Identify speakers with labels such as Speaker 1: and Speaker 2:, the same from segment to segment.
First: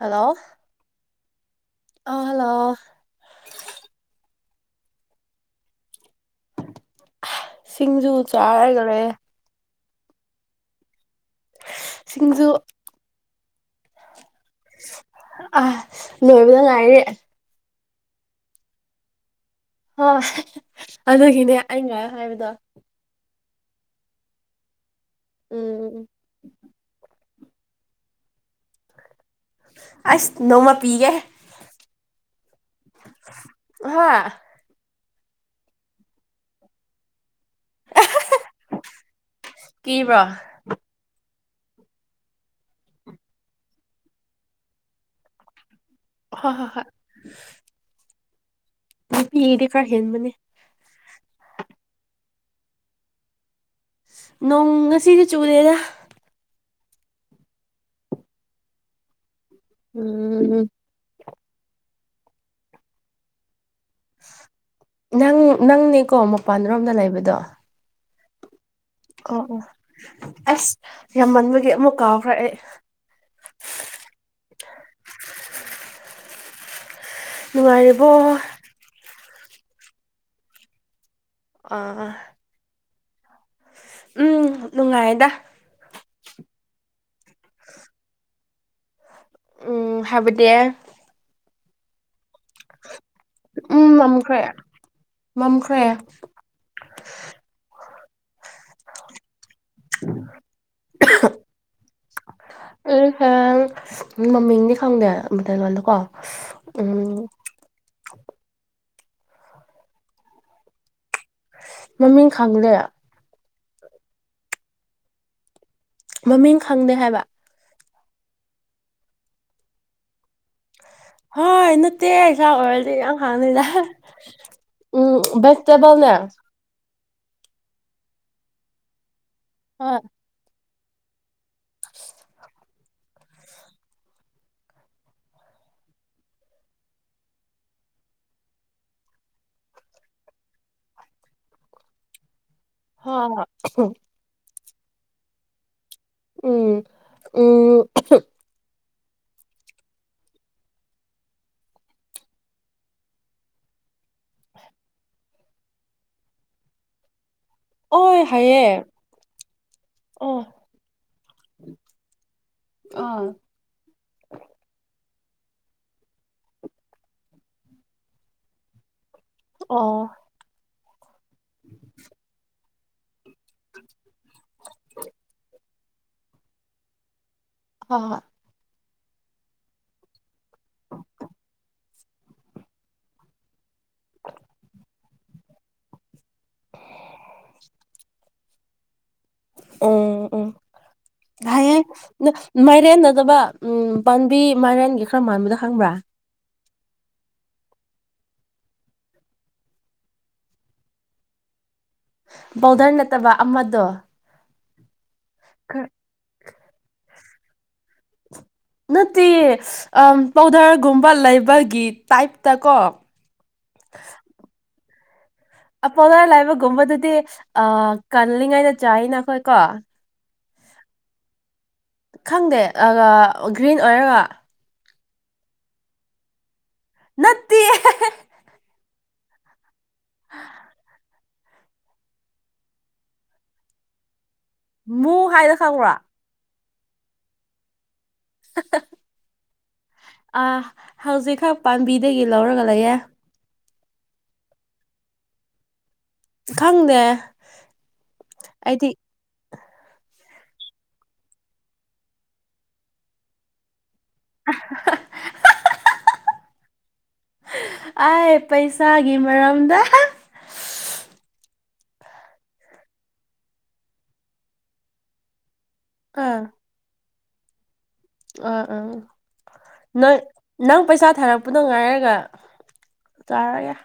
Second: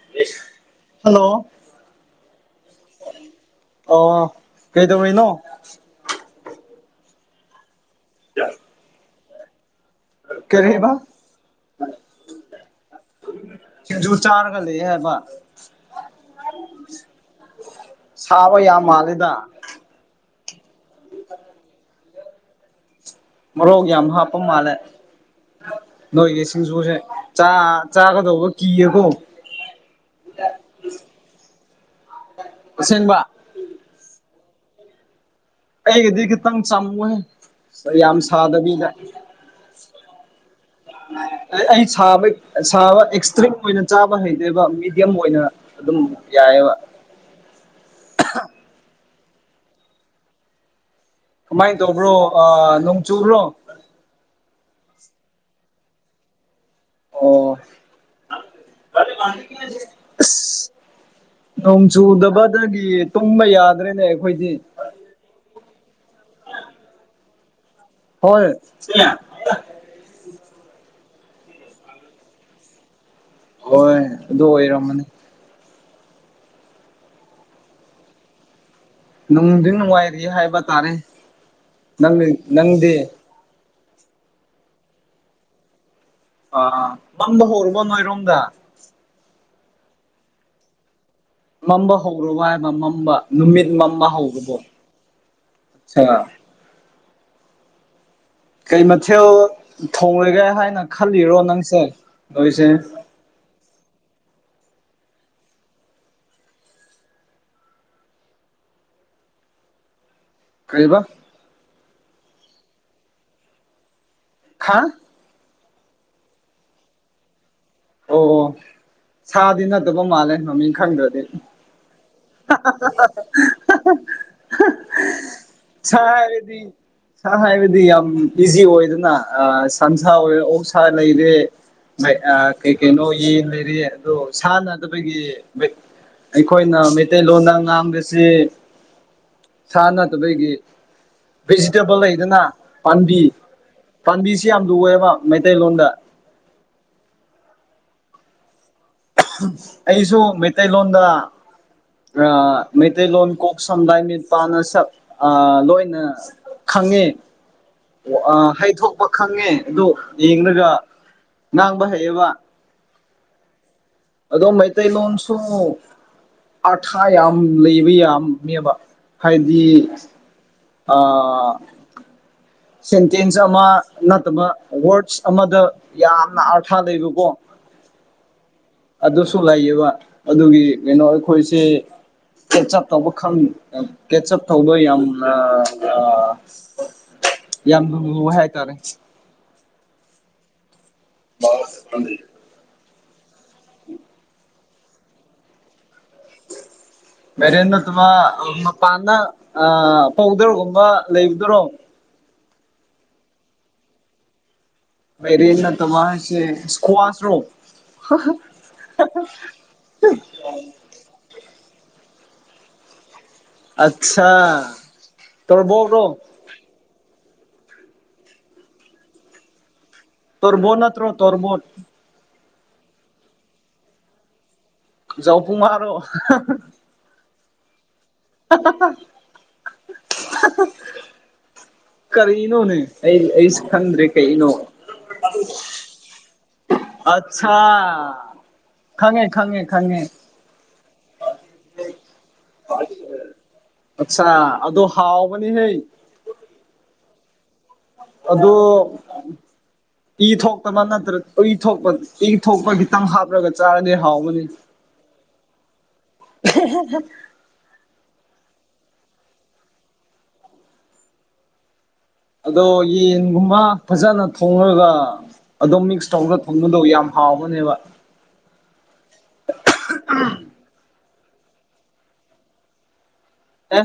Speaker 1: hello
Speaker 2: hello
Speaker 1: ꯑꯂꯣꯑꯣ
Speaker 2: ꯀꯩꯗꯧꯅꯣ
Speaker 1: ꯁꯤꯡꯖꯨ ꯆꯥꯔꯈꯔꯦ
Speaker 2: ꯀꯔꯦꯕ
Speaker 1: ꯁꯤꯡꯖꯨ
Speaker 2: ꯈꯖ ꯆꯔꯒꯂ ꯍꯥꯏꯕ
Speaker 1: ꯑ ꯂꯣꯏꯕꯗ ꯉꯥꯏꯔꯤ
Speaker 2: ꯁꯥꯕ ꯌꯥꯝ ꯃꯥꯜꯂꯦꯗ
Speaker 1: ꯑ ꯍꯥꯏꯕꯗ
Speaker 2: ꯃꯔꯣꯛ ꯌꯥꯝ ꯍꯥꯞꯄ ꯃꯥꯜꯂꯦ
Speaker 1: ꯎꯝ
Speaker 2: ꯅꯣꯏꯒꯤ ꯁꯤꯡꯖꯨꯁꯦ ꯆꯥ ꯆꯥ ꯀ ꯊꯧꯒꯣ ꯀꯤ ꯀ
Speaker 1: ꯑꯁ ꯅꯣꯡꯃ ꯄꯤꯒꯦ
Speaker 2: ꯑꯁꯦꯡꯕ
Speaker 1: ꯍꯥ
Speaker 2: ꯑꯩꯗꯤꯈꯤ ꯇꯪ ꯆꯃꯨꯦ ꯌꯥꯝ ꯁꯥꯗꯕꯤꯗ
Speaker 1: ꯀꯤꯕ꯭ꯔꯣ
Speaker 2: ꯑꯩ ꯁꯥꯕ ꯁꯥꯕ ꯑꯦꯛꯁꯇ꯭ꯔꯤꯝ ꯑꯣꯏꯅ ꯆꯥꯕ ꯍꯩꯗꯣꯏꯕ ꯃꯤꯦꯗꯤꯌꯝ ꯑꯣꯏꯅ ꯑꯗꯨ ꯑꯗꯨꯝ ꯭
Speaker 1: ꯍꯣꯏ ꯍꯣꯏ ꯍꯣꯏ ꯗꯤ ꯀꯥꯔ ꯍꯟꯃꯅꯤ
Speaker 2: ꯀꯃꯥꯏꯅ ꯇꯧꯕ꯭ꯔꯣ ꯑ ꯅꯣꯡ ꯆꯨꯕ꯭ꯔꯣ
Speaker 1: ꯅꯣꯡ ꯉꯁꯤꯗꯤ ꯆꯨꯨꯔꯦꯗ
Speaker 2: ꯑꯣ ꯑꯁ
Speaker 1: ꯎꯝꯝ
Speaker 2: ꯅꯣꯡ ꯆꯨꯗꯕꯗꯒꯤ ꯇꯨꯝꯕ ꯌꯥꯗ
Speaker 1: ꯅꯪ ꯅꯪꯅꯦꯀꯣ ꯃꯄꯥꯟ ꯔꯣꯝꯗ ꯂꯩꯕꯗꯣ
Speaker 2: ꯍꯣꯏ
Speaker 1: ꯑꯣ ꯑꯣ ꯑꯁ ꯌꯥꯝꯃꯟꯕꯒꯤ ꯑꯃꯨꯛ ꯀꯥꯎꯈ꯭ꯔ ꯑꯦ
Speaker 2: ꯍꯣꯏ ꯑꯗꯨ ꯑꯣꯏꯔꯝꯃꯅꯤ
Speaker 1: ꯅꯔꯤꯕ
Speaker 2: ꯅꯨꯡꯗꯤ ꯅꯨꯡꯉꯥꯏꯔꯤ ꯍꯥꯏꯕ ꯇꯥꯔꯦꯪ
Speaker 1: ꯑꯥ
Speaker 2: ꯅꯪꯗꯤ
Speaker 1: ꯎꯝ ꯅꯨꯡꯉꯥꯏꯗ
Speaker 2: ꯑꯥ ꯑ ꯃꯝꯗ ꯍꯧꯔꯨꯕ ꯃꫭꯏꯔꯣꯡꯗ
Speaker 1: ꯎꯝ ꯍꯥꯏꯕꯗꯤ
Speaker 2: ꯃꯝꯕ ꯍꯧ ꯍꯧꯔꯕ ꯍꯥꯏꯕ ꯃꯝꯕ ꯅꯨꯃꯤꯠ
Speaker 1: ꯎꯝ
Speaker 2: ꯃꯝꯕ
Speaker 1: ꯃꯝꯈ꯭ꯔꯦ
Speaker 2: ꯍꯧꯔꯕꯣ
Speaker 1: ꯃꯝꯈ꯭ꯔꯦ
Speaker 2: ꯑꯠꯁꯥ ꯀꯩ ꯃꯊꯦꯜ ꯊꯣꯡꯂꯒꯦ ꯍꯥꯏꯅ ꯈꯜꯂꯤꯔꯣ ꯅꯪꯁꯦ ꯍꯧꯖꯤꯛꯁꯦ
Speaker 1: ꯃꯃꯤꯡꯗꯤ ꯈꯪꯗꯦ ꯑꯃꯩꯇꯩ ꯂꫭꯟꯗꯀꯣ ꯑꯁ ꯎꯝ
Speaker 2: ꯀꯩꯕ
Speaker 1: ꯃꯃꯤꯡ ꯈꯪꯗꯦ
Speaker 2: ꯈꯥ
Speaker 1: ꯃꯃꯤꯡ ꯈꯪꯗꯦ ꯍꯥꯏꯕ
Speaker 2: ꯑꯣ ꯑꯣ ꯁꯥꯗꯤ ꯅꯠꯇꯕ ꯃꯥꯜꯂꯦ ꯃꯃꯤꯡ ꯈꯪꯗ꯭ꯔꯗꯤ
Speaker 1: ꯍꫭꯏ ꯅꯠꯇꯦ ꯄꯁꯥ ꯑꯣꯏꯔꯗꯤ ꯏꯍꯥꯡ ꯍꯥꯡꯅꯤꯗ ꯎꯝ
Speaker 2: ꯁꯥ
Speaker 1: ꯕ꯭ꯁꯇꯗꯅꯦ
Speaker 2: ꯍꯥꯏꯔꯗꯤ ꯁꯥ ꯍꯥꯏꯕꯗꯤ ꯌꯥꯝ ꯏꯖꯤ ꯑꯣꯏꯗꯅ ꯑꯩ
Speaker 1: ꯍꯣꯏ
Speaker 2: ꯁꯟꯁꯥ ꯑꯣꯏꯔꫭ ꯑꯣꯛꯁꯥ ꯂꯩꯔꯦ ꯃꯩ ꯑ ꯀꯩꯀꯩꯅꫭ ꯌꯦꯡꯗ꯭ꯔꯗꯤ ꯑꯗꯣ ꯁꯥꯟꯅꯗꯕꯒꯤ ꯕꯤꯠ ꯑꯩꯈꯣꯏꯅ ꯃꯩꯇꯩꯂꯣꯟꯗ ꯉꯥꯡꯕꯁꯤ ꯁꯥ ꯅꯠꯇꯕꯒꯤ ꯕꯦꯖꯤꯇꯦꯕꯜ ꯂꯩꯗꯅ
Speaker 1: ꯍꯥ ꯑꯊꯤ
Speaker 2: ꯁꯤ ꯌꯥꯝ ꯂꯨꯋꯦꯕ ꯃꯩꯇꯩꯂꯣꯟꯗ
Speaker 1: ꯎꯝ ꯎꯝ ꯑꯍꯝ
Speaker 2: ꯑꯍꯝ ꯑꯩꯁꯨ ꯃꯩꯇꯩꯂꯣꯟꯗ ꯑ ꯃꯩꯇꯩꯂꯣꯟ ꯀ ꯁ ꯂ ꯃ ꯄ ꯅ ꯁ ꯑ ꯂꯣꯏꯅꯈ ꯈꯪꯉꯦ
Speaker 1: ꯑꯣꯏ
Speaker 2: ꯑ
Speaker 1: ꯍꯥꯏꯌꯦ
Speaker 2: ꯍꯩꯊꯣꯛꯄ ꯈꯪꯉꯦ ꯑꯗꯨ
Speaker 1: ꯑꯣ
Speaker 2: ꯌꯦꯡꯂꯒ ꯉꯥꯡꯕ ꯍꯩꯌꯦꯕ
Speaker 1: ꯑꯥ
Speaker 2: ꯑꯗꯣ ꯃꯩꯇꯩ ꯂꯣꯟꯁꯨꯨ ꯑꯥꯊꯥ ꯌꯥꯝ ꯂꯩꯕ ꯌꯥꯝꯃꯦꯕ ꯍꯥꯏꯗꯤ
Speaker 1: ꯑꯣ
Speaker 2: ꯑ ꯁꯦꯟꯇꯦꯟꯁ ꯑꯃ ꯅꯠꯇꯕ ꯋꯥꯔꯠꯁ ꯑꯃꯗ ꯌꯥꯝꯅ ꯑꯥꯔꯊꯥ ꯂꯩꯕꯀꯣ
Speaker 1: ꯑꯥ
Speaker 2: ꯑꯗꯨꯁꯨ ꯂꯩꯌꯦꯕ ꯑꯗꯨꯒꯤ ꯀꯩꯅꯣ ꯑꯩꯈꯣꯏꯁꯦ ꯀꯦ ꯆꯞ ꯇꯧꯕ ꯈꯪ ꯑꯩ ꯀꯦ ꯆꯞ ꯇꯧꯕ ꯌꯥꯝꯅ ꯑ ꯌꯥꯝ ꯂꯨꯔꯨꯕ ꯍꯥꯏꯇꯥꯔꯦ
Speaker 1: ꯎꯝ ꯎꯝ ꯍꯩꯌꯦꯡ ꯅ ꯃꯥꯏꯔꯦꯟ ꯗ ꯗꯗ ꯎꯝ ꯄꯥꯟꯕꯤ ꯃꯥꯏꯔꯦꯟꯒꯤ ꯈꯔ ꯃꯥꯟꯕꯗ ꯈꯪꯕ꯭ꯔꯥ
Speaker 2: [inaudible] [unintelligible] ꯕꯦꯖꯦꯟ ꯅꯠꯇꯕ ꯑꯩ ꯃꯄꯥꯟꯗ ꯑ ꯄꯥꯎꯗ꯭ꯔꯒꯨꯝꯕ ꯂꯩꯕꯗꯨꯔꯣ
Speaker 1: ꯕꯥꯎꯗꯔ ꯅꯠꯇꯕ ꯑꯃꯗꯣ
Speaker 2: ꯃꯥꯏꯔꯦꯟ
Speaker 1: ꯈꯔ
Speaker 2: ꯅꯠꯇꯕ ꯍꯥꯏꯁꯦ ꯏꯁꯀꯨ꯭ꯋꯥꯁ ꯔꯣ
Speaker 1: ꯅꯠꯇꯦ ꯏꯁ ꯑ ꯄꯥꯎꯗ꯭ꯔꯒꯨꯝꯕ ꯂꯩꯕꯒꯤ ꯇꯥꯏ‌꯭ꯞ ꯇ ꯀꯣ
Speaker 2: ꯑꯠꯁꯥ
Speaker 1: ꯑ
Speaker 2: ꯇꯣꯔꯕꯣꯠꯔꯣ
Speaker 1: ꯄꯥꯎꯗꯔ ꯂꯩꯕꯒꯨꯝꯕꯗꯨꯗꯤ ꯑ ꯀꯜꯂꯤꯉꯩꯗ ꯆꯥꯏꯅ ꯑꯈꯣꯏ ꯀꯣ
Speaker 2: ꯇꯣꯔꯕꯣꯠ ꯅꯠꯇ꯭ꯔꯣ ꯇꯣꯔꯕꯣꯠ
Speaker 1: ꯈꯪꯗꯦ ꯑ ꯒ꯭ꯔꯤꯟ ꯑꯣꯏꯔꯒ
Speaker 2: ꯖꯥꯎꯄꯨꯝ ꯃꯥꯔꯣ
Speaker 1: ꯅꯠꯇꯦ
Speaker 2: ꯍꯥ ꯍꯥ ꯍꯥ ꯑꯍꯥ ꯍꯥ ꯀꯔꯤꯅꯣꯅꯦ ꯑꯩ ꯑꯩꯁꯨ ꯈꯪꯗ꯭ꯔꯦ ꯀꯩꯅꯣ
Speaker 1: ꯃꯨ ꯍꯥꯏꯗꯣ ꯈꯪꯕ꯭ꯔꯥ
Speaker 2: ꯑꯆꯥꯥ ꯈꯪꯉꯦ ꯈꯪꯉꯦ ꯈꯪꯉꯦ
Speaker 1: ꯑꯥ ꯍꯧꯖꯤꯛꯈꯛ ꯄꯥꯝꯕꯤꯗꯒꯤ ꯂꯧꯔꯒ ꯂꯩꯌꯦ
Speaker 2: ꯑꯠꯆꯥꯥ ꯑꯗꯨ ꯍꯥꯎꯕꯅꯤ ꯍꯩ
Speaker 1: ꯈꯪꯗꯦ
Speaker 2: ꯑꯗꯨꯗꯣ
Speaker 1: ꯑꯩꯗꯤ
Speaker 2: ꯏ ꯊꯣꯛꯇꯕ ꯅꯠꯇ꯭ꯔ ꯏ ꯊꯣꯛꯄ ꯏ ꯊꯣꯛꯄ ꯈꯤꯇꯪ ꯍꯥꯞꯂꯒ ꯆꯥꯔꯗꯤ ꯊꯥꯎꯕꯅꯤ
Speaker 1: ꯑ ꯄꯩꯁꯥꯒꯤ ꯃꯔꯝꯗ
Speaker 2: ꯑꯗꯣ ꯌꯦꯟꯒꯨꯝꯕ ꯐꯖꯅ ꯊꯣꯡꯉꯒ ꯑꯗꯨꯝ ꯃꯤꯛꯁ
Speaker 1: ꯑꯥ
Speaker 2: ꯇꯧꯔꯒ ꯊꯣꯡꯒꯗꯧ ꯌꯥꯝ ꯍꯥꯎꯕꯅꯦꯕ
Speaker 1: ꯑꯥ ꯑꯥ ꯅꯣꯏ ꯅꯪ ꯄꯩꯁꯥ ꯊꯥꯔꯛꯄꯗꯣ ꯉꯥꯏꯔꯒ ꯆꯔꯒꯦ
Speaker 2: ꯑꯦ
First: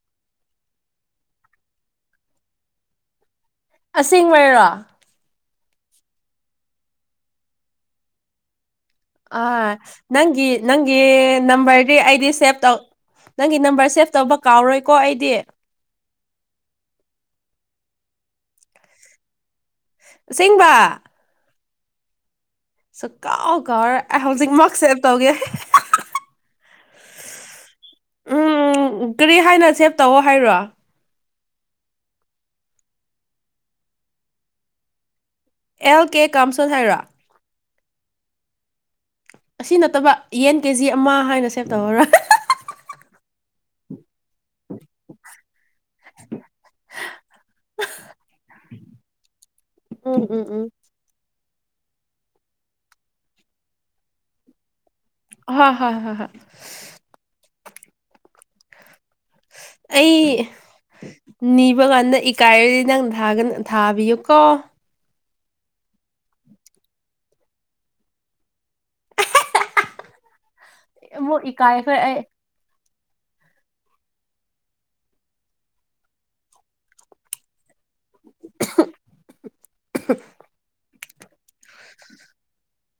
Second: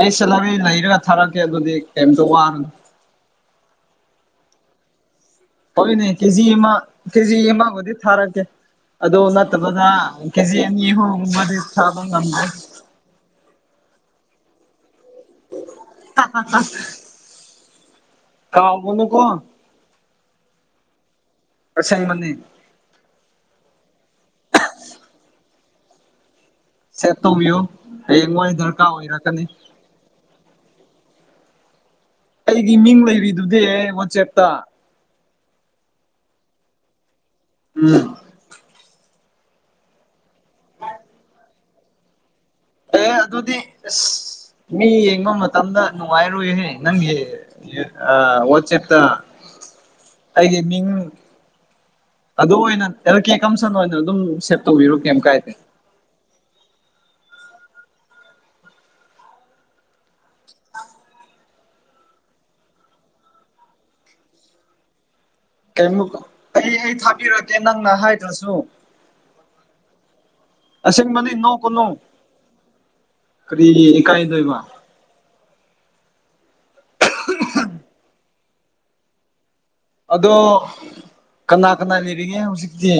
Speaker 2: ꯑꯩ ꯁꯦꯂꯕꯤ ꯂꯩꯔꯒ ꯊꯥꯔꯛꯀꯦ ꯑꯗꯨꯗꯤ ꯀꯩꯝꯇ ꯋꯥꯒꯅꯨ
Speaker 1: ꯑꯁꯦꯡꯕꯩꯔꯣ
Speaker 2: ꯍꯣꯏ ꯅ ꯀꯦꯖꯤ ꯑꯃ ꯀꯦꯖꯤ ꯑꯃꯕꯨꯗꯤ ꯊꯥꯔꯛ ꯀꯦ
Speaker 1: ꯑ ꯅꯪꯒꯤ ꯅꯪꯒꯤ
Speaker 2: ꯑꯍꯨꯝꯒꯨꯝꯕꯗꯤ
Speaker 1: ꯅꯝꯕꯔꯗꯤ
Speaker 2: ꯊꯥꯕ
Speaker 1: ꯑꯩꯗꯤ
Speaker 2: ꯉꯝꯗꯦ
Speaker 1: ꯁꯦꯚ ꯇꯧ ꯅꯪꯒꯤ ꯅꯝꯕꯔ ꯁꯦꯞ ꯇꯧꯕ ꯀꯥꯎꯔꯣꯏꯀꯣ ꯑꯩꯗꯤ
Speaker 2: ꯑ [unintelligible] ꯀꯕꯅꯨ ꯀ
Speaker 1: ꯑꯥꯁꯦꯡꯕ
Speaker 2: ꯑꯁꯦꯡꯕꯅꯦ
Speaker 1: ꯁꯨ ꯀꯥꯎ ꯀꯥꯎꯔ ꯑꯩ ꯍꯧꯖꯤꯛꯃꯛ ꯁꯦꯞ ꯇꯧꯒꯦ
Speaker 2: ꯁꯦꯠꯇꯣꯌꯣꯉ ꯋꯥ ꯔꯀꯥ
Speaker 1: ꯎꯝ
Speaker 2: ꯑꯣꯏꯔ
Speaker 1: ꯀꯔꯤ
Speaker 2: ꯀꯅꯤ
Speaker 1: ꯍꯥꯏꯅ ꯁꯦꯚ ꯇꯧꯑꯣ ꯍꯥꯏꯔꯣ
Speaker 2: ꯑꯩꯒꯤ ꯃꯤꯡ ꯂꯩꯔꯤꯗꯨꯗꯤ ꯋꯥꯆꯦꯞꯇ
Speaker 1: ꯑꯦꯜ ꯀꯦ ꯀꯝꯁꯜ ꯍꯩꯔꯥ
Speaker 2: ꯎꯝ
Speaker 1: ꯑꯁꯤ ꯅꯠꯇꯕ ꯌꯦꯟ ꯀꯦ ꯖꯤ ꯑꯃ ꯍꯥꯏꯅ ꯁꯦꯚ ꯇꯧꯍꯔ
Speaker 2: ꯑꯦ ꯑꯗꯨ ꯑꯗꯨꯗꯤ ꯃꯤ ꯌꯦꯡꯕ ꯃꯇꯝꯗ ꯅꯨꯡꯉꯥꯏꯔꯨꯍꯦ ꯅꯪꯒꯤ ꯋꯥꯆꯦꯞꯇ
Speaker 1: ꯎꯝ ꯎꯝ
Speaker 2: ꯑꯩꯒꯤꯦ
Speaker 1: ꯎꯝ
Speaker 2: ꯃꯤꯡ ꯑꯗꯨ ꯑꯣꯏꯅ ꯑꯦꯜ ꯀꯦ ꯀꯝꯁꯟ ꯑꯣꯏꯅ ꯑꯗꯨꯝ ꯁꯦꯞ ꯇꯧꯕꯤꯔꯣ ꯀꯩꯝ ꯀꯥꯏꯗꯦ
Speaker 1: ꯍ ꯍ ꯍ ꯑꯩ ꯅꯤꯕ ꯀꯥꯟꯗ ꯏꯀꯥꯏꯔꯗꯤ ꯅꯪ ꯊꯒ ꯊꯥꯕꯤꯌꯨꯀꯣ
Speaker 2: ꯀ ꯑꯩ ꯍ ꯊꯥꯕꯤꯔꯛꯒꯦ ꯅꯪꯅ ꯍꯥꯏꯗ꯭ꯔꯁꯨ ꯑꯁꯦꯡ ꯃꯅꯤ
Speaker 1: ꯑꯃꯨꯛ
Speaker 2: ꯅꯣ ꯀꯣꯅꯣ
Speaker 1: ꯏꯀꯥꯏꯈ꯭ꯔꯦ ꯑꯩ
Speaker 2: ꯀꯔꯤ ꯏꯀꯥꯏꯗꯏꯕ
Speaker 1: [inaudible]
Speaker 2: ꯑꯗꯣ ꯀꯅꯥ ꯀꯅꯥ ꯂꯩꯔꯤꯒꯦ ꯍꯧꯖꯤꯛꯇꯤ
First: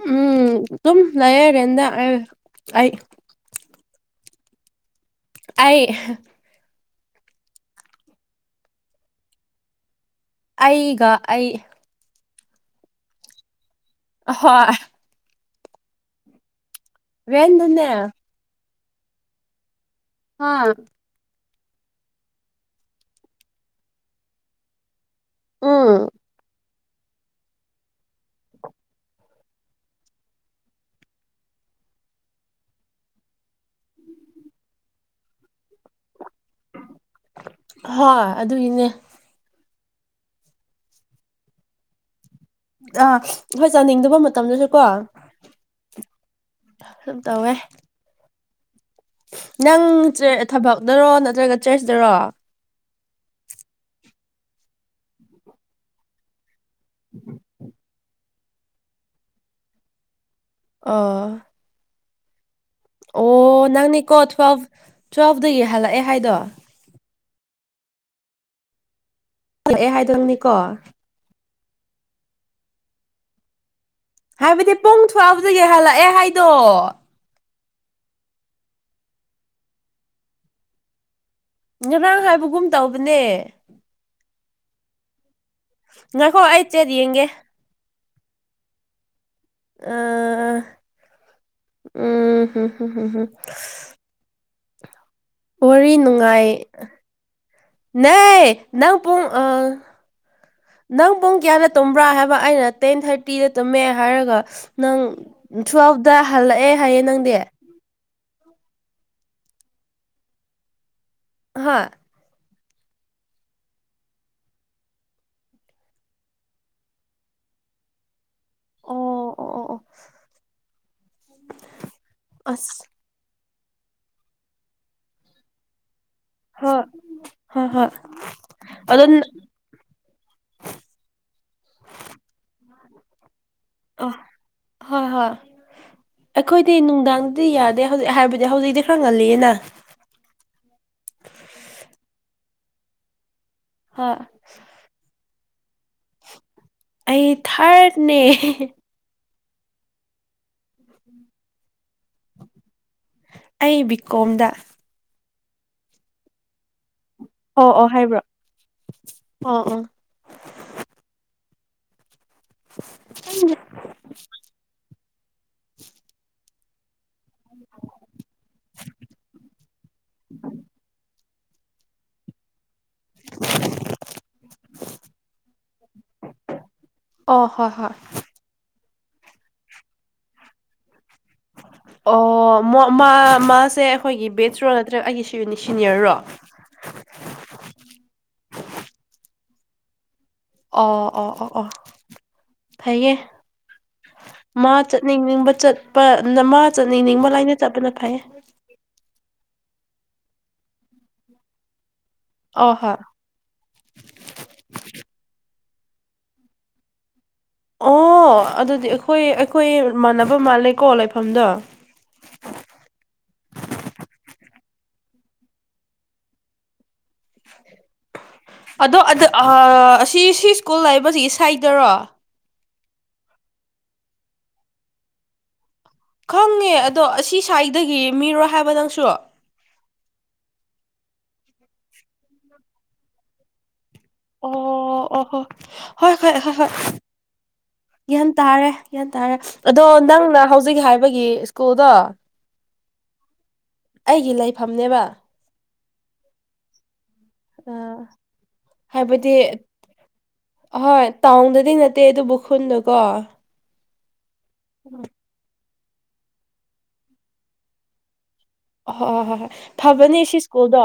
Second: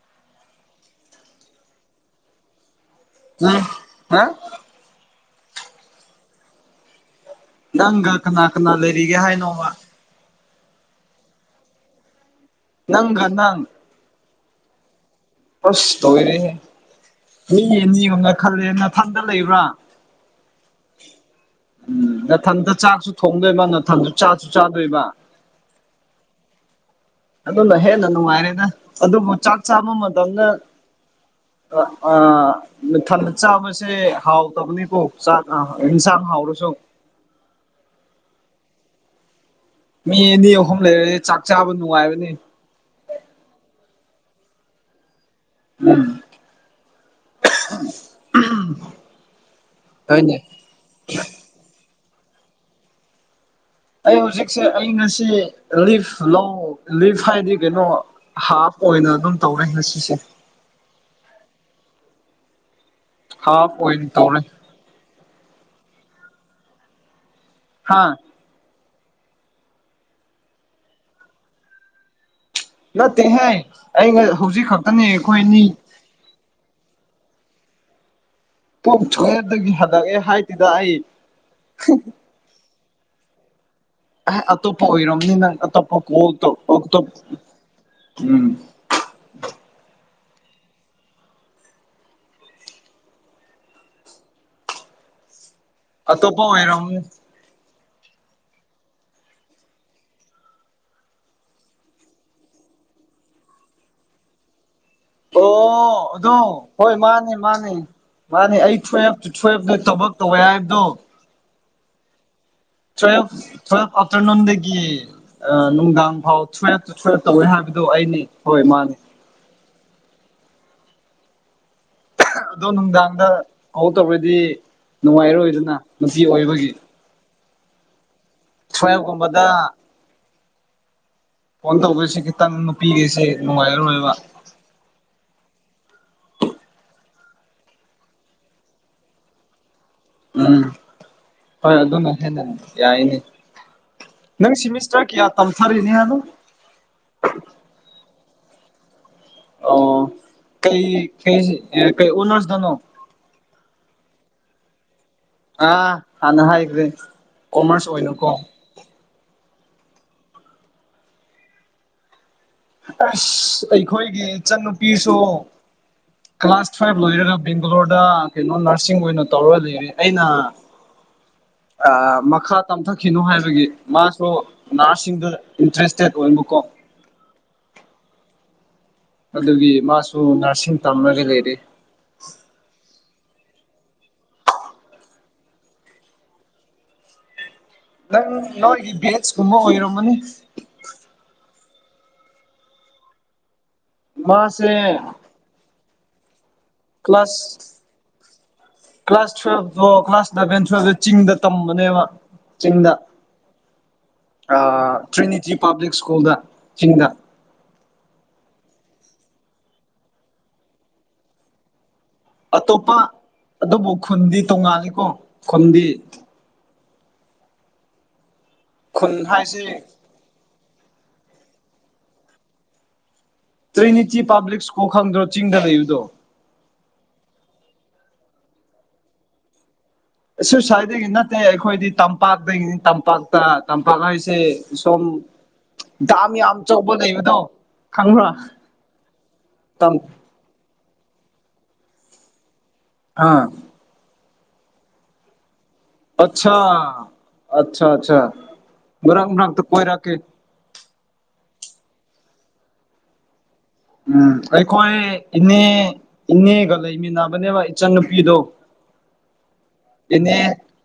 Speaker 1: ꯎꯝ ꯑꯗꯨꯨꯝ ꯂꯩꯔꯔꯦꯟꯗ ꯑꯩ
Speaker 2: ꯑꯝ ꯍꯥ
Speaker 1: ꯑꯩ
Speaker 2: ꯅꯪꯒ ꯀꯅꯥ ꯀꯅꯥ ꯂꯩꯔꯤꯒꯦ ꯍꯥꯏꯅꯣꯕ
Speaker 1: ꯑꯩꯒ ꯑꯩ
Speaker 2: ꯅꯪ ꯅꯪ
Speaker 1: ꯍꯣꯏ
Speaker 2: ꯑꯁ ꯇꯧꯔꯦ ꯃꯤꯅꯤ
Speaker 1: ꯔꯦꯟꯗꯅꯦ
Speaker 2: ꯑꯃꯣꯅ ꯈꯜꯂꯦ ꯅꯊꯟꯗ ꯂꯩꯕ꯭ꯔꯥ
Speaker 1: ꯍꯥꯥ
Speaker 2: ꯎꯝ ꯉꯊꯟꯇ ꯆꯥꯛꯁꯨ ꯊꯣꯡꯗꯣꯏꯃ ꯉꯊꯟꯁꯨ ꯆꯥꯁꯨ ꯆꯥꯗꯣꯏꯃ
Speaker 1: ꯎꯝ
Speaker 2: ꯑꯗꯨꯅ ꯍꯦꯟꯅ ꯅꯨꯡꯉꯥꯏꯔꯦꯗ ꯑꯗꯨꯕꯨ ꯆꯥꯛ ꯆꯥꯕ ꯃꯇꯝꯗ ꯃꯊꯟ ꯆꯥꯕꯁꯦ ꯍꯥꯎꯇꯕꯅꯤꯀꯣ ꯆꯥꯛ ꯑ ꯏ ꯁꯔꯥꯎꯔꯨꯁꯨꯣ
Speaker 1: ꯍꯣꯏ ꯑꯗꯨꯒꯤꯅꯦ
Speaker 2: ꯃꯤ ꯑꯅꯤ ꯑꯍꯨꯝ ꯂꯩꯔꯗꯤ ꯆꯥꯛ ꯆꯥꯕ ꯅꯨꯡꯉꯥꯏꯕꯅꯤ
Speaker 1: ꯑꯥ ꯍꯣꯏ ꯆꯥꯅꯤꯡꯗꯕ ꯃꯇꯝꯗꯨꯁꯨ ꯀꯣ
Speaker 2: ꯎꯝ
Speaker 1: ꯁꯝ ꯇꯋꯦ
Speaker 2: ꯑ
Speaker 1: ꯅꯪ ꯊꯕꯛꯅꯔꯣ ꯅꯠꯇ꯭ꯔꯒ ꯆ꯭ꯔꯦꯁꯤꯗꯔꯣ
Speaker 2: ꯑꯩ ꯍꯧꯖꯤꯛꯁꯦ ꯑꯩ ꯉꯁꯤ ꯂꯤꯐ ꯂꯧ ꯂꯤꯐ ꯍꯥꯏꯗꯤ ꯀꯩꯅꯣ ꯍꯥꯐ ꯑꯣꯏꯅ ꯑꯗꯨꯝ ꯇꯧꯔꯦ ꯉꯁꯤꯁꯦ
Speaker 1: ꯑ ꯑꯣ
Speaker 2: ꯍꯥꯐ ꯑꯣꯏꯅ
Speaker 1: ꯅꯪꯅꯦꯀꯣ
Speaker 2: ꯇꯧꯔꯦ
Speaker 1: ꯇꯨꯋꯦꯜꯐ ꯇꯨꯋꯦꯜꯐꯇꯗꯒꯤ ꯍꯜꯂꯛꯑꯦ ꯍꯥꯏꯗꯣ
Speaker 2: ꯍꯥꯥ
Speaker 1: ꯜꯂꯛꯑꯦ ꯍꯥꯏꯗꯪꯅꯤꯀꯣ
Speaker 2: ꯅꯠꯇꯦꯍꯦ ꯑꯩꯩꯅ ꯍꯧꯖꯤꯛ
Speaker 1: ꯍꯥꯏꯕꯗꯤ
Speaker 2: ꯈꯛꯇꯅꯦ
Speaker 1: ꯄꯨꯡ ꯇꯨꯋꯦꯜꯐꯇꯒꯤ
Speaker 2: ꯑꯩꯈꯣꯏꯅꯤ
Speaker 1: ꯍꯜꯂꯛꯑꯦ ꯍꯥꯏꯗꯣ
Speaker 2: ꯀꯣꯛꯊꯣꯛꯑꯦ ꯑꯗꯨꯒꯤ ꯍꯟꯂꯛꯑꯦ ꯍꯥꯏꯗꯨꯗ ꯑꯩ
Speaker 1: ꯉꯔꯥꯡ ꯍꯥꯏꯕꯒꯨꯝ ꯇꯧꯕꯅꯦ
Speaker 2: ꯑꯦ ꯑꯇꯣꯞꯄ ꯑꯣꯏꯔꯕꯝꯅꯤ ꯅꯪ
Speaker 1: ꯉꯥꯏꯈꯣ ꯑꯩ ꯆꯦꯠ
Speaker 2: ꯑꯛꯇ
Speaker 1: ꯌꯦꯡꯒꯦ
Speaker 2: ꯎꯝ
Speaker 1: ꯑ ꯎꯝꯝꯝꯝꯝ ꯋꯥꯔꯤ
Speaker 2: ꯑꯇꯣꯞꯄ
Speaker 1: ꯅꯨꯡꯉꯥꯏ
Speaker 2: ꯑꯣꯏꯔꯝꯅꯤ
Speaker 1: ꯅ ꯅꯪ ꯄꯨꯡ ꯑ ꯅꯪ ꯄꯨꯡ ꯀꯌꯥꯅ ꯇꯨꯝꯕ꯭ꯔꯥ ꯍꯥꯏꯕ ꯑꯩꯅ ꯇꯦꯟ ꯊꯥꯔꯇꯤꯗ ꯇꯨꯝꯃꯦ ꯍꯥꯏꯔꯒ ꯅꯪ
Speaker 2: ꯑꯣ
Speaker 1: ꯇꯨꯋꯦꯜꯐꯇ
Speaker 2: ꯑꯗꯣ
Speaker 1: ꯍꯜꯂꯛꯑꯦ
Speaker 2: ꯍꯣꯏ
Speaker 1: ꯍꯥꯏꯌꯦ
Speaker 2: ꯃꯥꯅꯦ
Speaker 1: ꯅꯪꯗꯤ
Speaker 2: ꯃꯥꯅꯦ ꯃꯥꯅꯦ ꯑꯩ ꯇꯨꯋꯜꯞ ꯇꯨ ꯇꯨꯋꯜꯐꯇ ꯊꯕꯛ ꯇꯧꯋꯦ ꯍꯥꯏꯕꯗꯣ
Speaker 1: ꯍꯥ
Speaker 2: ꯇꯨꯋ ꯇꯋ ꯑꯐꯇꯔꯅꯨꯟꯗꯒꯤꯅꯨꯡꯒꯥꯡ ꯐꯥꯎ ꯇ ꯑꯣꯏ ꯍꯥꯏ ꯑꯗꯨ ꯑꯩꯅꯦ ꯍꯣꯏ ꯃꯥꯅꯦ
Speaker 1: ꯑꯣ ꯑꯣ ꯑꯣ ꯑꯣ
Speaker 2: ꯑꯗꯣ
Speaker 1: ꯑꯁ
Speaker 2: ꯅꯨꯡꯗꯥꯡꯗ ꯍꯧ ꯇꯧꯔꯗꯤ ꯅꯨꯡꯉꯥꯏꯔꯣꯏꯗꯅ ꯃꯁꯤꯤ ꯑꯣꯏꯕꯒꯤ
Speaker 1: ꯍꯣꯏ ꯍꯣꯏ ꯍꯣꯏ
Speaker 2: ꯁꯌꯦ
Speaker 1: ꯑꯗꯨ
Speaker 2: ꯀꯨꯝꯕꯗ ꯐꯣꯟ ꯇꯧꯁꯦ ꯈꯤꯇꯪ ꯅꯨꯄꯤꯒꯦꯁꯦ
Speaker 1: ꯑ
Speaker 2: ꯅꯨꯡꯉꯥꯏꯔꯔꯣꯏꯕ
Speaker 1: ꯍꯣꯏ ꯍꯣꯏ ꯑꯩꯈꯣꯏꯗꯤ ꯅꯨꯡꯗꯥꯡꯗꯗꯤ ꯌꯥꯗꯦ ꯍꯧꯖꯤꯛ ꯍꯥꯏꯕꯗꯤ ꯍꯧꯖꯤꯛꯇꯤ ꯈꯔ ꯉꯜꯂꯤꯌꯦꯅ
Speaker 2: ꯎꯝ ꯍꯣꯏ ꯑꯗꯨ ꯑꯗꯨ ꯌꯥꯏꯅꯤ
Speaker 1: ꯍꯣꯏ
Speaker 2: ꯅꯪ ꯁꯤꯃꯤꯁꯇꯔ ꯀꯌꯥ ꯇꯝꯊꯔꯤꯅꯦ ꯍꯥꯏꯅꯣ
Speaker 1: ꯑꯩ ꯊꯥꯔꯠꯅꯦ
Speaker 2: ꯑꯣ ꯀꯩ ꯀꯩ ꯀꯩ ꯑꯣꯅꯔꯁ ꯗꯅꯣ
Speaker 1: ꯑꯩ ꯕꯤ ꯀꯣꯝꯗ
Speaker 2: ꯑꯥ ꯍꯥꯟꯅ ꯍꯥꯏꯈ꯭ꯔꯦ ꯀꯣꯃꯔꯁ ꯑꯣꯏꯅꯨꯀꯣ
Speaker 1: ꯑ ꯑ
Speaker 2: ꯑꯁ ꯑꯩꯈꯣꯏꯒꯤ ꯏꯆꯟꯟꯅꯨꯄꯤꯁꯨ ꯀ꯭ꯂꯥꯁ ꯐꯥꯏꯚ ꯂꯣꯏꯔꯒ ꯕꯦꯡꯒꯂꯣꯔꯗ ꯀꯩꯅꯣ ꯅꯔꯁꯤꯡ ꯑꯣꯏꯅ ꯇꯧꯔ ꯂꯩꯔꯦ ꯑꯩꯅ ꯑ ꯃꯈꯥ ꯇꯝꯊꯛꯈꯤꯅꯣ ꯍꯥꯏꯕꯒꯤ ꯃꯥꯁꯨ ꯅꯔꯁꯁꯤꯡꯗ ꯏꯟꯇꯔꯦꯁꯇꯦꯠ ꯑꯣꯏꯕꯀꯣ
Speaker 1: ꯑꯣ ꯍꯣꯏ ꯍꯣꯏ
Speaker 2: ꯑꯗꯨꯒꯤ ꯃꯥꯁꯨ ꯅꯔꯁꯤꯡ ꯇꯝꯃꯒ ꯂꯩꯔ
Speaker 1: ꯑꯣ ꯃꯣ ꯃꯥꯁꯦ ꯑꯩꯈꯣꯏꯒꯤ ꯕꯦꯠꯁꯔꯣ ꯅꯠꯇ꯭ꯔꯒ ꯑꯩꯒꯤ ꯁꯤꯅꯤꯌꯔꯔꯣ
Speaker 2: ꯅꯪ ꯅꯣꯏꯒꯤ ꯕꯦꯁ ꯀꯨꯝꯕ ꯑꯣꯏꯔꯝꯃꯅꯤ
Speaker 1: ꯑꯣ ꯑꯣ ꯑꯣ ꯑꯣ ꯐꯌꯦꯌꯦ
Speaker 2: ꯃꯥꯁꯦ
Speaker 1: ꯃꯥ ꯆꯠꯅꯤꯡꯅꯤꯡꯕ ꯆꯠꯄ ꯃꯥ ꯆꯠꯅꯤꯡꯅꯤꯡ ꯃ
Speaker 2: ꯀ꯭ꯂꯥꯁ
Speaker 1: ꯂꯥꯏꯅ ꯆꯠꯄꯅ ꯐꯩꯌꯦ
Speaker 2: ꯑꯣ ꯀ꯭ꯂꯥꯁ ꯏꯂꯚꯦꯟ ꯇꯨꯋꯜꯇ ꯆꯤꯡꯗ ꯇꯝꯕꯅꯦꯕ
Speaker 1: ꯑ
Speaker 2: ꯆꯗ
Speaker 1: ꯍꯣꯏ
Speaker 2: ꯑ ꯇꯞ ꯄꯥꯕ꯭ꯂꯤꯛ ꯁ꯭ꯀꯨꯜꯗ ꯆꯤꯡꯗ
Speaker 1: ꯑꯣ ꯑꯗꯨꯗꯤ ꯑꯩꯈꯣꯏ ꯑꯩꯈꯣꯏ ꯃꯥꯟꯅꯕ ꯃꯥꯜꯂꯦꯀꯣ ꯂꯩꯐꯝꯗꯣ
Speaker 2: ꯑꯇꯣꯞꯄ ꯑꯗꯨꯕꯨ ꯈꯨꯟꯗꯤ ꯇꯣꯡꯉꯥꯜꯂꯤꯀꯣ ꯈꯨꯟꯗꯤ
Speaker 1: ꯑꯗꯣ
Speaker 2: ꯈꯨꯟ ꯍꯥꯏꯁꯦ
Speaker 1: ꯑꯁꯤ ꯁꯤ ꯁ꯭ꯀꯨꯜ ꯂꯩꯕꯁꯤ ꯁꯥꯏꯗꯔꯣ
Speaker 2: ꯇ꯭ꯔꯤꯅꯤꯇꯤ ꯄꯕꯂꯤꯛ ꯁꯀꯨꯜ ꯈꯪꯗ꯭ꯔꯣ ꯆꯤꯡꯗ ꯂꯩ
Speaker 1: ꯈꯪꯉꯦ ꯑꯗꯣ ꯑꯁꯤ ꯁ꯭ꯋꯥꯏꯗꯒꯤ ꯃꯤꯔꯣ ꯍꯥꯏꯕꯗꯪꯁꯨ
Speaker 2: ꯑꯣꯏ ꯁ꯭ꯋꯥꯏꯗꯒꯤ ꯅꯠꯇꯦ ꯑꯩꯈꯣꯏꯗꯤ ꯇꯝꯄꯥꯛꯇꯒꯤꯅꯤ ꯇꯝꯄꯥꯛꯇꯄꯥꯛ ꯕꯥꯈꯥꯏꯁꯦ ꯁꯣꯨꯝ
Speaker 1: ꯑꯣ ꯍꯣ ꯍꯣꯏ
Speaker 2: ꯗꯥꯝ
Speaker 1: ꯍꯣꯏ ꯍꯣꯏ
Speaker 2: ꯌꯥꯝ
Speaker 1: ꯍꯣꯏ
Speaker 2: ꯑꯧꯕ ꯂꯩꯕꯗꯣ ꯈꯪꯕ꯭ꯔꯥ
Speaker 1: ꯒ꯭ꯌꯥꯟ ꯇꯥꯔꯦ ꯒ꯭ꯌꯥꯟ ꯇꯥꯔꯦ ꯑꯗꯣ
Speaker 2: ꯇꯝ
Speaker 1: ꯅꯪꯅ ꯍꯧꯖꯤꯛ ꯍꯥꯏꯔꯤꯕ ꯑꯩꯒꯤ ꯁ꯭ꯀꯨꯜꯗ
Speaker 2: ꯑꯥ
Speaker 1: ꯑꯩꯒꯤ ꯂꯩꯐꯝꯅꯦꯕ
Speaker 2: ꯑꯆꯥ ꯑꯆꯥ ꯑꯆꯥ ꯔꯪ ꯔ ꯀꯣꯏ ꯔꯀꯦ
Speaker 1: ꯑꯍꯣꯏ ꯇꯥꯎꯟꯗꯗꯤ ꯅꯠꯇꯦ ꯑꯗꯨꯕꯨꯈꯨꯜꯗꯣꯀꯣ
Speaker 2: ꯎꯝ ꯑꯩꯈꯣꯏ ꯏꯅꯦ ꯏꯅꯦꯒ ꯂꯩꯃꯤꯟꯅꯕꯅꯦꯕ ꯏꯆꯟꯅꯨꯄꯤꯗꯣ
Speaker 1: ꯑ ꯍꯣꯏ ꯍꯣꯏ ꯊꯕꯅꯤ ꯁꯤ
Speaker 2: ꯏꯅꯦ
Speaker 1: ꯁ꯭ꯀꯨꯜꯗꯣ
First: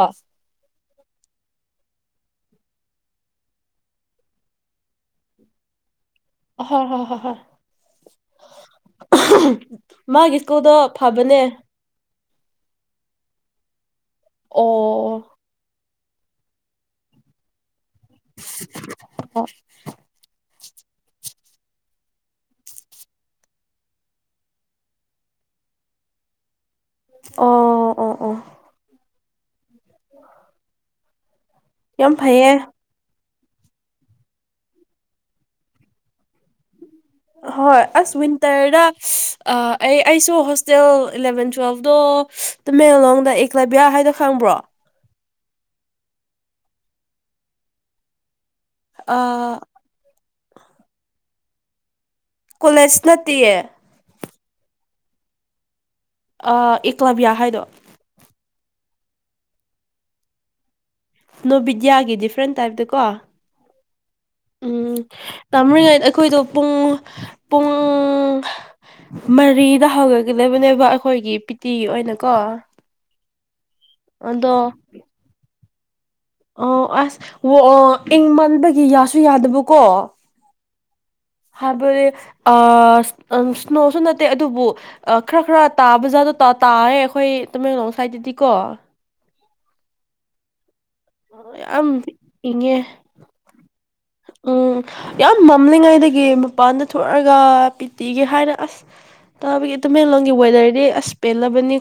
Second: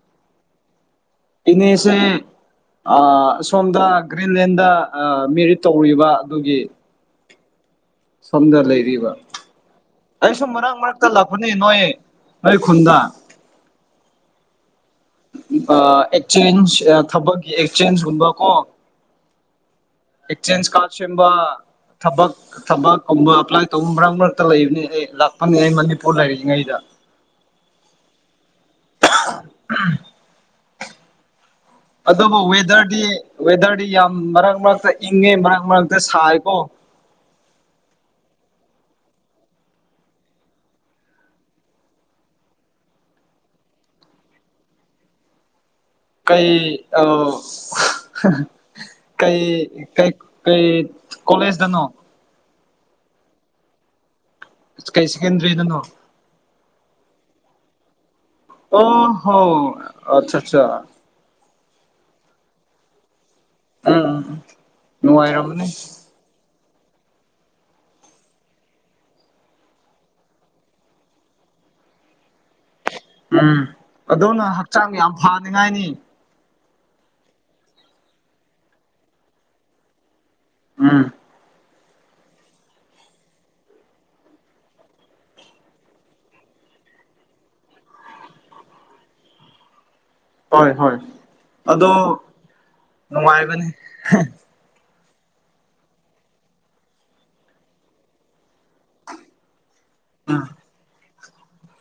Speaker 2: ꯑ ꯑꯁꯣꯝꯗ ꯒ꯭ꯔꯤꯟꯂꯦꯟꯗ ꯃꯦꯔꯤꯠ ꯇꯧꯔꯤꯕ ꯑꯗꯨꯒꯤ
Speaker 1: ꯍ ꯍ ꯍ ꯍꯣꯏ
Speaker 2: ꯁꯣꯝꯗ ꯂꯩꯔꯤꯕ ꯑꯩ
Speaker 1: ꯃꯥꯒꯤ
Speaker 2: ꯁꯨꯝ
Speaker 1: ꯁ꯭ꯀꯨꯜꯗꯣ
Speaker 2: ꯃꯔꯛ ꯃꯔꯛꯇ
Speaker 1: ꯐꯕꯅꯦ
Speaker 2: ꯂꯥꯛꯄꯅꯦ ꯅꯣꯏ ꯑꯩ ꯈꯨꯨꯟꯗꯥ
Speaker 1: ꯑꯣ
Speaker 2: ꯑꯦꯛꯆꯦꯟꯖ ꯊꯕꯛꯀꯤ ꯑꯦꯛꯆꯦꯟꯖꯀꯨꯝꯕꯀꯣ
Speaker 1: ꯑꯣ
Speaker 2: ꯆꯦꯟ ꯀꯥꯁꯕꯥ ꯊꯕꯛ ꯊꯕꯛꯀꯨꯝꯕ ꯑꯦꯄ꯭ꯂꯥꯏ ꯇꯧꯕ ꯃꯔꯛ ꯃꯔꯛꯇ ꯂꯩꯕꯅꯤ ꯑꯩ ꯂꯥꯛꯄꯅꯤ ꯑꯩ ꯃꯅꯤꯄꯨꯔ ꯂꯩꯔꯤꯛꯏꯉꯩꯗ
Speaker 1: ꯑ ꯑ ꯑ
Speaker 2: ꯑꯥ
Speaker 1: ꯌꯥꯝ
Speaker 2: ꯑꯗꯨꯣꯕꯨ
Speaker 1: ꯐꯩꯌꯦ
Speaker 2: ꯋꯦꯗꯔꯗꯤ ꯋꯦꯗꯔꯗꯤ ꯌꯥꯝ ꯃꯔꯛ ꯃꯔꯛꯇ ꯏꯪꯉꯦ ꯃꯔꯛ ꯃꯔꯛꯇ ꯁꯥꯏꯀꯣ
Speaker 1: ꯍꯣꯏ ꯑꯁ ꯋꯤꯟꯇꯔꯗ ꯑꯩ ꯑꯩꯁꯨ ꯍꯣꯁꯇꯦꯜ ꯏꯂꯦꯚꯦꯟ ꯇꯨꯋꯦꯜꯐꯇꯣ ꯇꯃꯦꯡꯂꯣꯡꯗ ꯑꯦꯛꯂꯥꯕꯤꯌꯥ ꯍꯥꯏꯅꯣ ꯈꯪꯕ꯭ꯔꯣ
Speaker 2: ꯀꯩ ꯑ
Speaker 1: ꯑ
Speaker 2: ꯀꯩ ꯀꯩ ꯑꯩꯩ ꯀꯣꯂꯦꯖꯗꯅꯣ
Speaker 1: ꯀꯣꯂꯦꯖ ꯅꯠꯇꯦꯌꯦ
Speaker 2: ꯀꯩꯁꯤ ꯀꯦꯟꯟ꯭ꯔꯗꯅꯣ
Speaker 1: ꯑꯦꯀꯂꯥꯕꯤꯌꯥ ꯍꯥꯏꯗꯣ
Speaker 2: ꯑ ꯍꯣ ꯑꯆꯥ ꯑꯆꯥ
Speaker 1: ꯅꯣ ꯕꯤꯗ꯭ꯌꯥꯒꯤ ꯗꯤꯐ꯭ꯔꯦꯟ ꯇꯥꯏꯞꯇꯀꯣ
Speaker 2: ꯎꯝ ꯎꯝ
Speaker 1: ꯎꯝ
Speaker 2: ꯅꯨꯡꯉꯥꯏꯔꯝꯃꯅꯤ
Speaker 1: ꯇꯥꯔꯤꯉꯩꯗ ꯑꯩꯈꯣꯏꯗꯣ ꯄꯨꯡ ꯄꯨꯡ ꯃꯔꯤꯗ ꯍꯧꯒꯒꯗꯕꯅꯦꯕ ꯑꯩꯈꯣꯏꯒꯤ ꯄꯤꯇꯤ ꯑꯣꯏꯅꯀꯣ
Speaker 2: ꯎꯝ ꯑꯗꯨꯣꯅ ꯍꯛꯆꯥꯡ ꯌꯥꯝ ꯐꯅꯤꯡꯉꯥꯏꯅꯤ
Speaker 1: ꯑ ꯑꯁ ꯑꯣ ꯏꯪ ꯃꯟꯕꯒꯤ ꯌꯥꯁꯨ ꯌꯥꯗꯕꯀꯣ
Speaker 2: ꯑꯥ
Speaker 1: ꯍꯥꯏꯕꯗꯤ ꯁ꯭ꯅꯣꯁꯨ ꯅꯠꯇꯦ ꯑꯗꯨꯕꯨ ꯈꯔ ꯈꯔ ꯇꯥꯕ ꯖꯥꯗꯣ ꯇꯥꯔꯦ ꯑꯩꯈꯣꯏ ꯇꯃꯦꯡꯂꯣꯡ ꯁꯥꯏꯗꯠꯇꯗꯤꯀꯣ
Speaker 2: ꯍꯣꯏ ꯍꯣꯏ
Speaker 1: ꯌꯥꯝ
Speaker 2: ꯑꯗꯣ
Speaker 1: ꯏꯪꯉꯦ
Speaker 2: ꯅꯨꯡꯉꯥꯏꯕꯅꯤ
Speaker 1: ꯎꯝ ꯌꯥꯝ ꯃꯝꯂꯤꯉꯥꯏꯗꯒꯤ ꯃꯄꯥꯟꯗ ꯊꯣꯛꯑꯒ ꯄꯤꯇꯤꯒꯦ ꯍꯥꯏꯅ ꯑꯁ ꯇꯥꯕꯒꯤ ꯇꯨꯃꯦꯡꯂꯣꯡꯒꯤ
Speaker 2: ꯎꯝ
Speaker 1: ꯋꯦꯗꯔꯗꯤ ꯑꯁ ꯄꯦꯜꯂꯕꯅꯤ